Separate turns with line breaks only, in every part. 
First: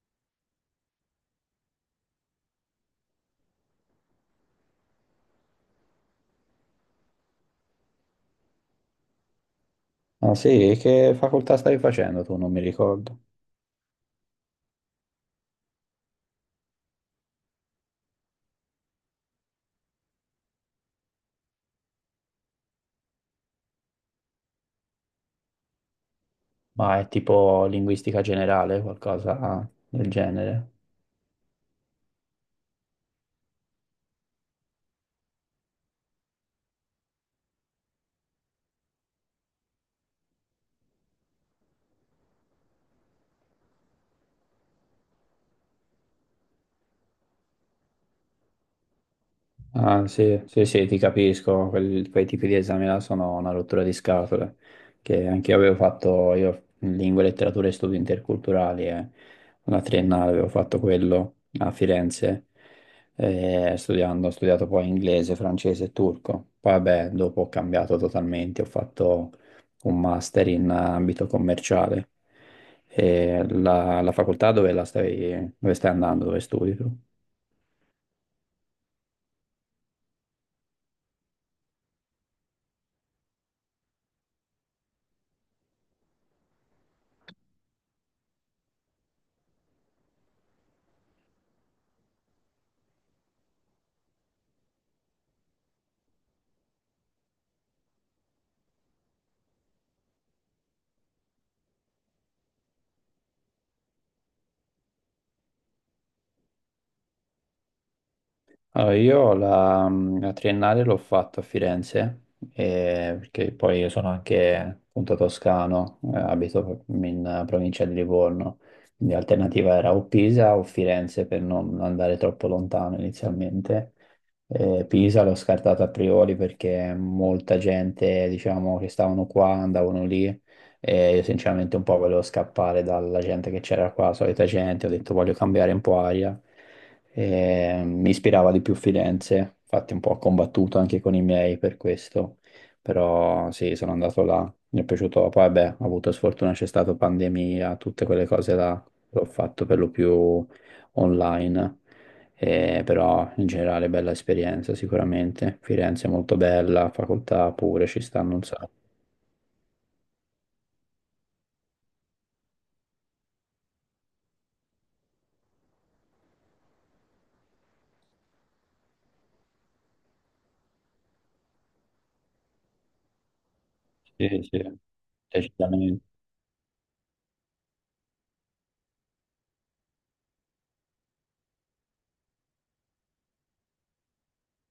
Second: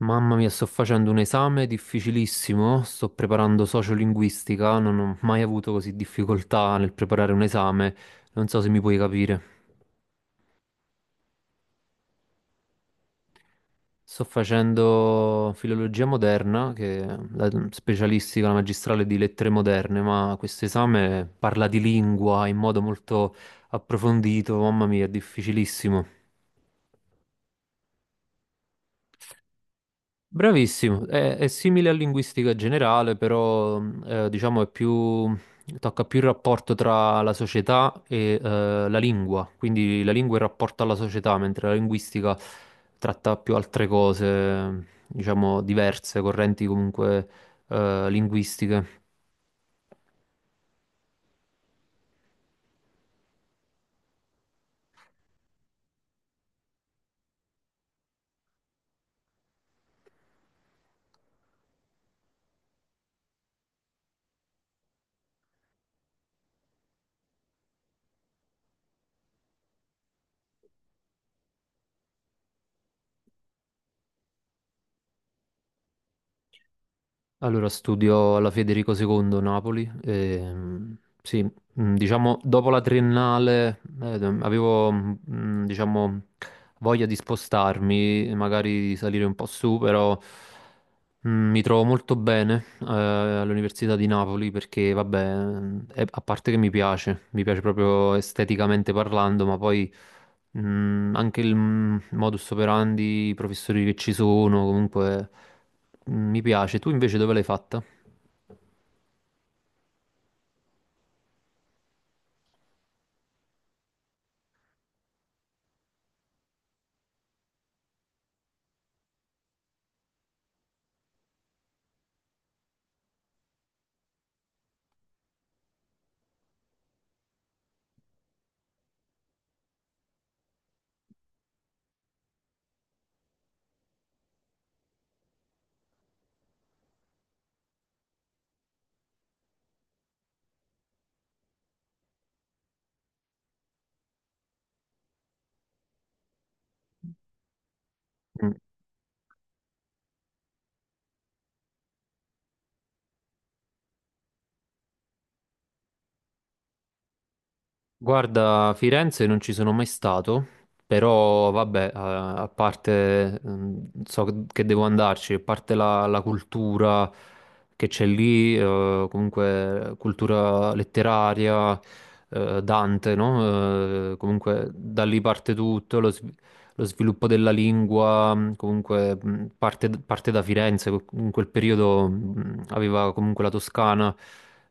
Mamma mia, sto facendo un esame difficilissimo, sto preparando sociolinguistica, non ho mai avuto così difficoltà nel preparare un esame, non so se mi puoi capire.
Ah sì, che facoltà stai facendo tu? Non mi ricordo.
Sto facendo filologia moderna, che è la specialistica, la magistrale di lettere moderne, ma questo esame parla di lingua in modo molto approfondito, mamma mia, è difficilissimo.
Ma è tipo linguistica generale, qualcosa del genere.
Bravissimo, è simile a linguistica generale, però diciamo è più, tocca più il rapporto tra la società e la lingua, quindi la lingua è il rapporto alla società, mentre la linguistica tratta più altre cose, diciamo diverse, correnti comunque linguistiche.
Ah, sì, sì, sì, ti capisco, quei tipi di esami là sono una rottura di scatole, che anche io avevo fatto, io in lingue, letterature e studi interculturali, una triennale avevo fatto quello a Firenze, ho studiato poi inglese, francese e turco. Poi vabbè, dopo ho cambiato totalmente, ho fatto un master in ambito commerciale. E la facoltà dove stai andando, dove studi tu?
Allora, studio alla Federico II Napoli. Sì, diciamo, dopo la triennale avevo, diciamo, voglia di spostarmi, magari di salire un po' su, però mi trovo molto bene all'Università di Napoli perché, vabbè, a parte che mi piace proprio esteticamente parlando, ma poi anche il modus operandi, i professori che ci sono, comunque mi piace. Tu invece dove l'hai fatta?
Allora, io la triennale l'ho fatto a Firenze, perché poi io sono anche appunto toscano, abito in provincia di Livorno, quindi l'alternativa era o Pisa o Firenze per non andare troppo lontano inizialmente. Pisa l'ho scartato a priori perché molta gente, diciamo, che stavano qua andavano lì e io sinceramente un po' volevo scappare dalla gente che c'era qua, la solita gente, ho detto voglio cambiare un po' aria. E mi ispirava di più Firenze, infatti un po' ho combattuto anche con i miei per questo, però sì, sono andato là, mi è piaciuto, poi beh, ho avuto sfortuna, c'è stata pandemia, tutte quelle
Mm.
cose là, l'ho fatto per lo più online. Però in generale bella esperienza sicuramente. Firenze è molto bella, facoltà pure, ci stanno un
Guarda,
sacco.
Firenze non ci sono mai stato, però vabbè, a parte, so che devo andarci, a parte la cultura che c'è lì, comunque cultura letteraria, Dante, no?
Sì, sì,
Comunque da lì parte tutto,
decisamente.
lo sviluppo della lingua, comunque, parte da Firenze, in quel periodo aveva comunque la Toscana.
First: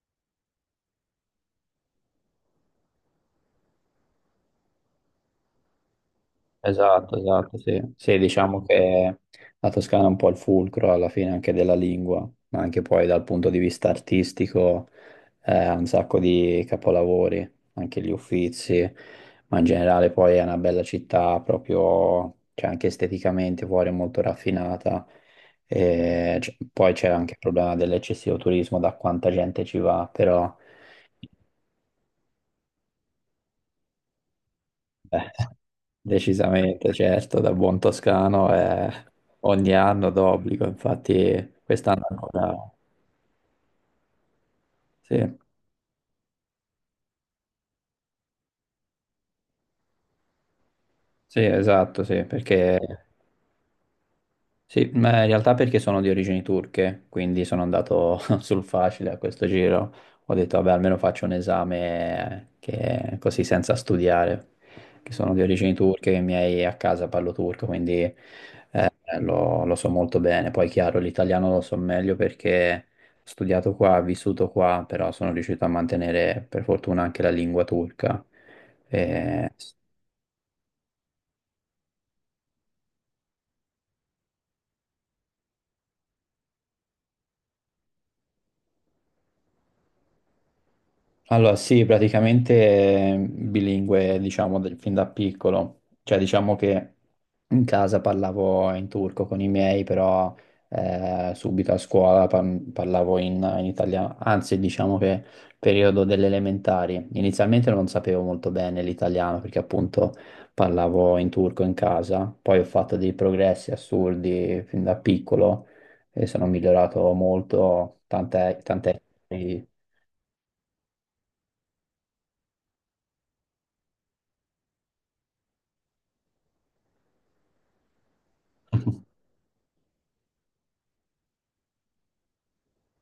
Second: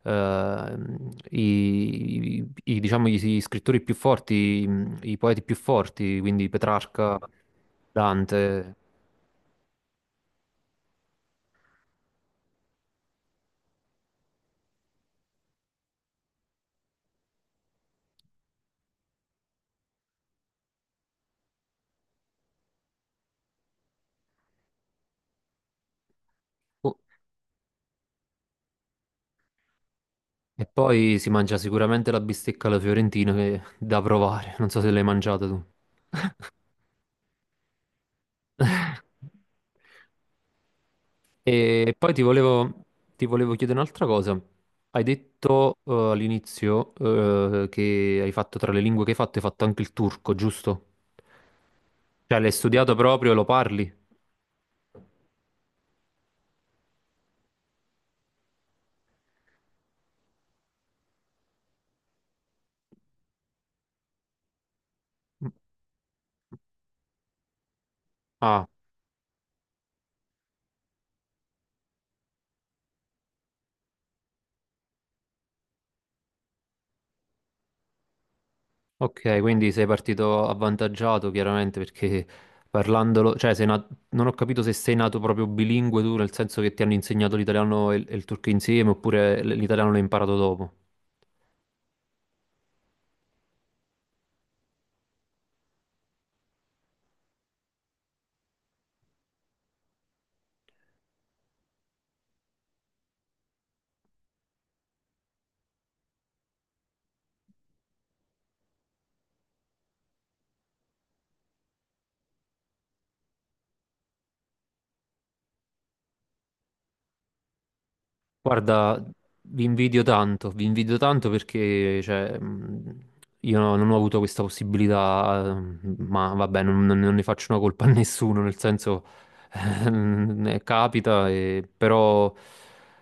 eh, diciamo, gli scrittori più forti, i poeti più forti, quindi Petrarca,
Esatto, esatto, sì. Sì, diciamo
Dante.
che la Toscana è un po' il fulcro alla fine anche della lingua, ma anche poi dal punto di vista artistico ha un sacco di capolavori, anche gli Uffizi, ma in generale poi è una bella città proprio, cioè anche esteticamente fuori è molto raffinata. E poi
Oh,
c'è anche il problema dell'eccessivo turismo, da quanta gente ci va, però.
e poi si mangia sicuramente la bistecca alla fiorentina, che è da provare. Non so se l'hai
eh,
mangiata tu.
Decisamente, certo, da buon toscano ogni anno d'obbligo, infatti
E
quest'anno
poi ti
ancora.
volevo, ti volevo chiedere un'altra cosa. Hai
Sì,
detto all'inizio che hai fatto tra le lingue che hai fatto anche il turco, giusto?
sì, esatto, sì,
Cioè l'hai
perché.
studiato proprio, e lo parli?
Sì, ma in realtà perché sono di origini turche, quindi sono andato sul facile a questo giro. Ho detto, vabbè, almeno faccio un esame così senza studiare, che sono di
Mm.
origini turche, che i miei a casa parlo turco, quindi.
Ah,
Lo so molto bene, poi chiaro, l'italiano lo so meglio perché ho studiato qua, ho vissuto qua, però sono riuscito a mantenere per fortuna anche la lingua turca. Mm.
ok, quindi sei partito avvantaggiato chiaramente perché parlandolo, cioè non ho capito se sei nato proprio bilingue tu, nel senso che ti hanno insegnato l'italiano e il turco insieme oppure l'italiano l'hai imparato dopo.
Allora, sì, praticamente bilingue, diciamo, fin da piccolo. Cioè, diciamo che in casa parlavo in turco con i miei, però subito a scuola parlavo in italiano. Anzi, diciamo che periodo delle elementari. Inizialmente non sapevo molto bene l'italiano, perché appunto parlavo in turco in casa. Poi ho fatto dei progressi assurdi fin da piccolo e sono migliorato molto
Guarda,
che-
vi invidio tanto perché cioè, io non ho avuto questa possibilità, ma vabbè, non ne faccio una colpa a nessuno, nel senso capita, però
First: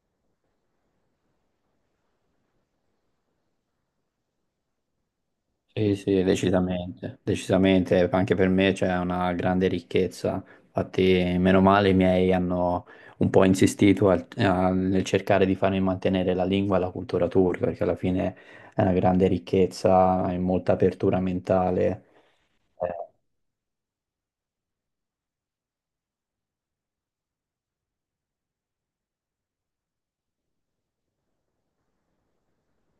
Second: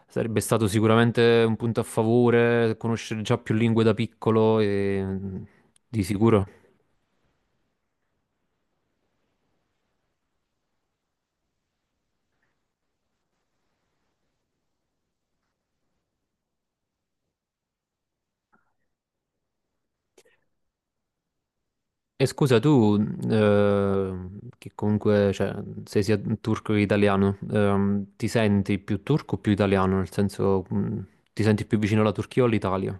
sarebbe stato sicuramente un punto a favore conoscere già più lingue da piccolo e
Sì,
di
sì,
sicuro.
decisamente, decisamente, anche per me c'è una grande ricchezza, infatti meno male i miei hanno un po' insistito nel cercare di farmi mantenere la lingua e la cultura turca, perché alla fine è una grande ricchezza e molta apertura mentale.
E scusa,
Eh,
tu, eh, che comunque, cioè, sei sia turco che italiano, ti senti più turco o più italiano? Nel senso, ti senti più vicino alla Turchia o all'Italia?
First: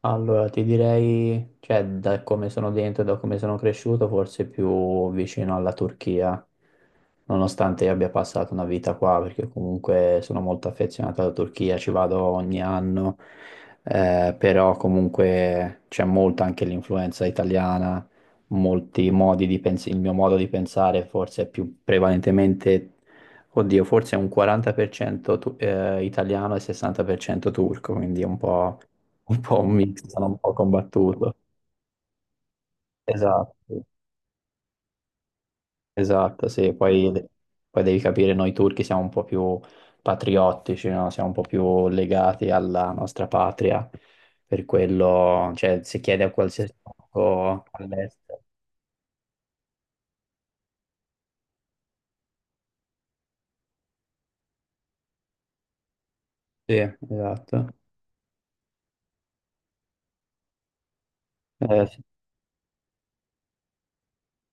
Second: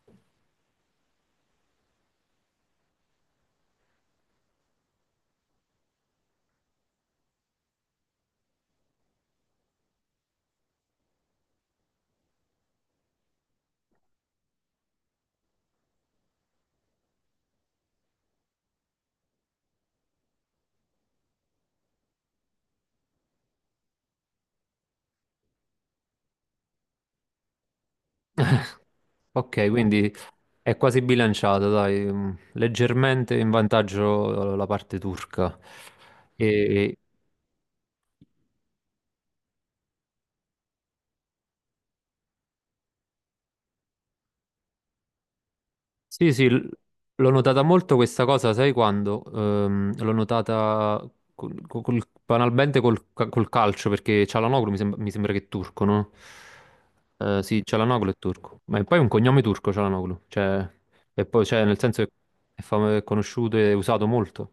Allora, ti direi, cioè, da come sono dentro e da come sono cresciuto, forse più vicino alla Turchia, nonostante io abbia passato una vita qua, perché comunque sono molto affezionato alla Turchia, ci vado ogni anno, però comunque c'è molto anche l'influenza italiana, molti modi di pensare, il mio modo di pensare forse è più prevalentemente, oddio, forse è un 40% italiano e 60% turco, quindi è un po'
Ok,
un mix,
quindi
sono un po'
è quasi
combattuto.
bilanciata, dai, leggermente in
Esatto, sì.
vantaggio la parte turca.
Esatto, sì,
E,
poi devi capire, noi turchi siamo un po' più patriottici, no? Siamo un po' più legati alla nostra patria, per quello, cioè, se chiedi a
Sì, sì,
qualsiasi
l'ho notata
turco
molto questa
all'estero.
cosa, sai quando? L'ho notata banalmente col calcio, perché Çalhanoğlu mi sembra che è turco, no?
Sì,
Sì,
esatto.
Çalhanoğlu è turco, ma poi è poi un cognome turco Çalhanoğlu, cioè, e poi, cioè, nel
Sì,
senso che è conosciuto e usato molto.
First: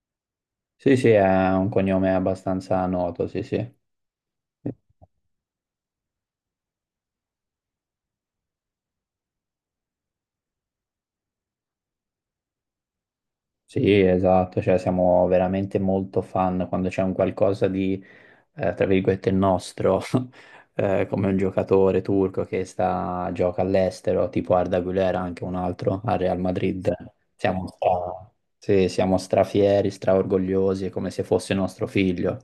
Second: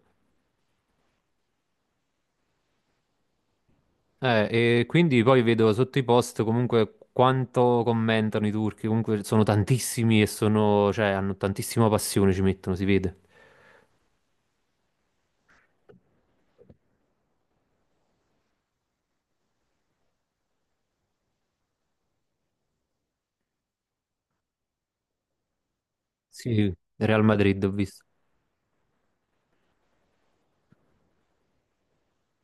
sì, sì, è un cognome abbastanza noto, sì, sì.
E quindi poi vedo sotto i post comunque quanto commentano i turchi, comunque sono tantissimi e sono, cioè, hanno tantissima passione, ci mettono, si vede.
Sì, esatto, cioè siamo veramente molto fan quando c'è un qualcosa di tra virgolette, il nostro, come un giocatore turco che gioca all'estero, tipo Arda Güler, anche un altro al Real
Sì,
Madrid.
Real Madrid
Siamo
ho visto.
stra, sì, siamo strafieri, straorgogliosi, è come se fosse nostro figlio.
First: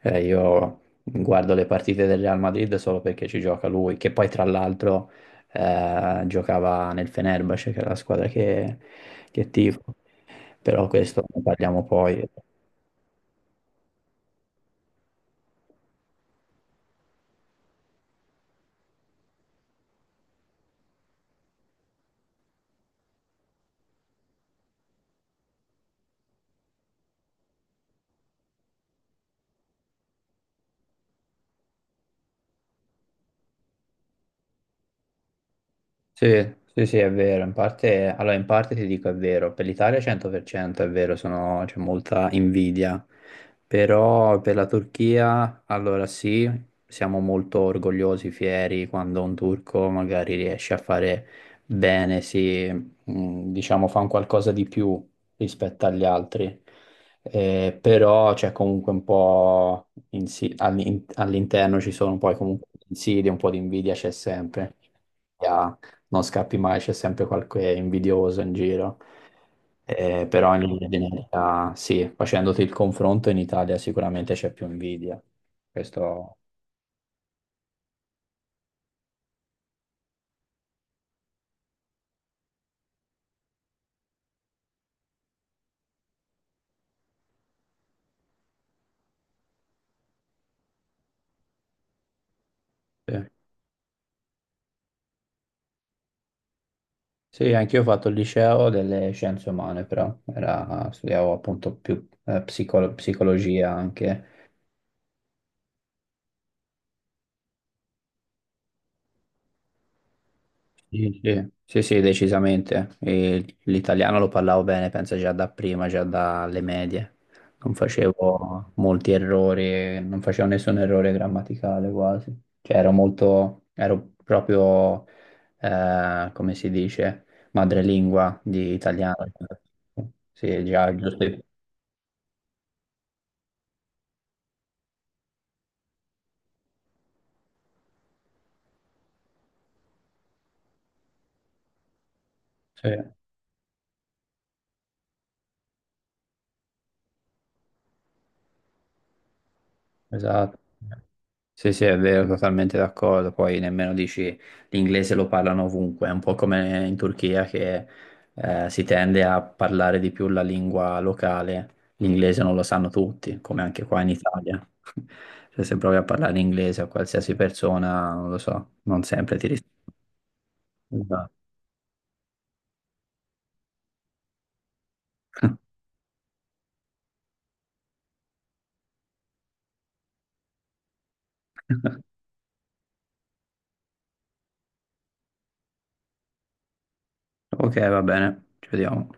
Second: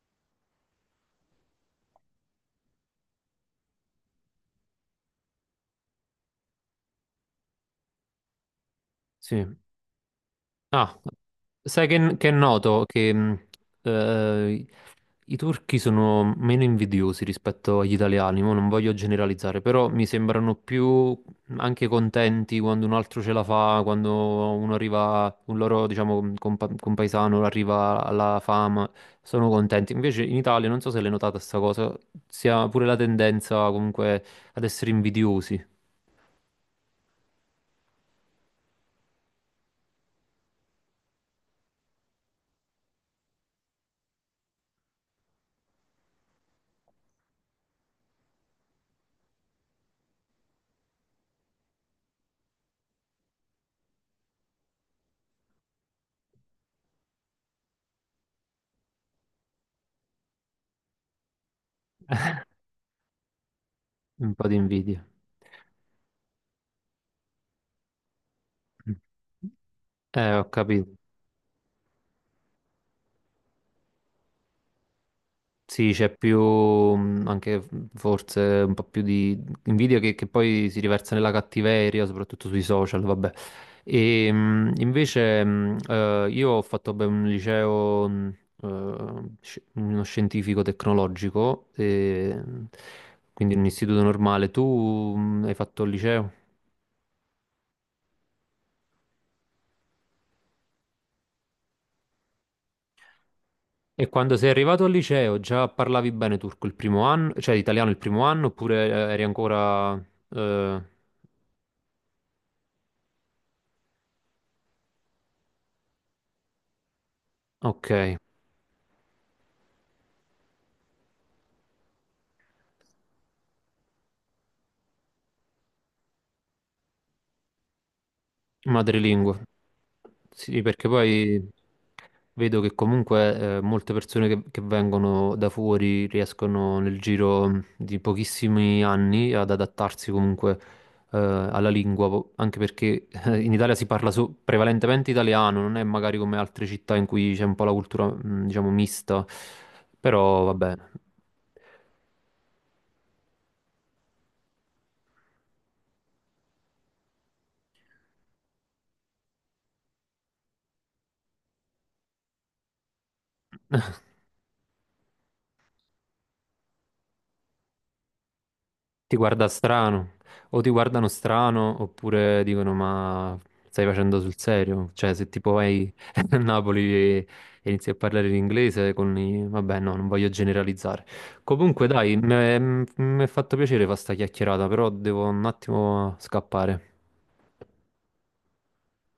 Io guardo le partite del Real Madrid solo perché ci gioca lui, che poi tra l'altro giocava nel Fenerbahce, che è la squadra che
Sì.
tifo. Però
Ah,
questo ne parliamo
sai che,
poi.
che è noto che eh, i turchi sono meno invidiosi rispetto agli italiani, mo non voglio generalizzare, però mi sembrano più anche contenti quando un altro ce la fa, quando uno arriva, un loro, diciamo, compaesano arriva alla fama, sono contenti. Invece in Italia, non so se l'hai notata sta cosa, si ha pure la tendenza comunque ad essere invidiosi,
Sì, sì, sì, è vero, in parte, allora in parte ti dico è vero, per l'Italia 100% è vero, c'è molta invidia, però per la Turchia, allora sì, siamo molto orgogliosi, fieri quando un turco magari riesce a fare bene, si, diciamo, fa un qualcosa di più rispetto agli altri. Però c'è comunque un po' all'interno ci sono poi comunque insidie, un po' di invidia c'è
un po' di
sempre
invidia.
non scappi mai, c'è sempre qualche invidioso in
Mm.
giro.
Ho
Però in linea
capito.
di media, sì, facendoti il confronto in Italia sicuramente c'è più invidia.
Sì, c'è più
Questo
anche forse un po' più di invidia che poi si riversa nella cattiveria, soprattutto sui social, vabbè. E invece io ho fatto beh, un liceo, uno scientifico tecnologico, e, mh,
sì.
quindi un istituto normale. Tu hai fatto il liceo?
Sì, anch'io ho fatto il liceo delle scienze umane, però studiavo appunto più psicologia
E quando
anche.
sei arrivato al liceo già parlavi bene turco il primo anno, cioè italiano il primo anno, oppure eri ancora. eh,
Sì, sì, sì, sì, decisamente. E l'italiano lo parlavo bene, penso già da prima, già dalle medie. Non
ok,
facevo molti errori, non facevo nessun errore grammaticale quasi. Cioè ero molto, ero proprio, come si dice, madrelingua di italiano.
madrelingua. Sì,
Sì,
perché
già, giusto.
poi vedo che comunque molte persone che vengono da fuori riescono nel giro di pochissimi anni ad adattarsi comunque alla lingua, anche
Sì,
perché in Italia si parla prevalentemente italiano, non è magari come altre città in cui c'è un po' la cultura, diciamo, mista, però va
esatto.
bene.
Sì, sì, è vero, totalmente d'accordo. Poi nemmeno dici l'inglese lo parlano ovunque, è un po' come in Turchia che si tende a parlare di più la lingua locale. L'inglese non lo sanno tutti, come anche qua in Italia. Cioè, se provi a parlare inglese a qualsiasi persona, non lo so, non
Ti
sempre ti
guarda strano, o ti guardano
risponde.
strano, oppure dicono: Ma stai facendo sul serio? Cioè, se tipo vai a Napoli e inizi a parlare in inglese con i. Vabbè, no, non voglio generalizzare. Comunque, dai, mi è fatto piacere fare sta chiacchierata, però devo un attimo scappare.
Ok, va bene, ci vediamo.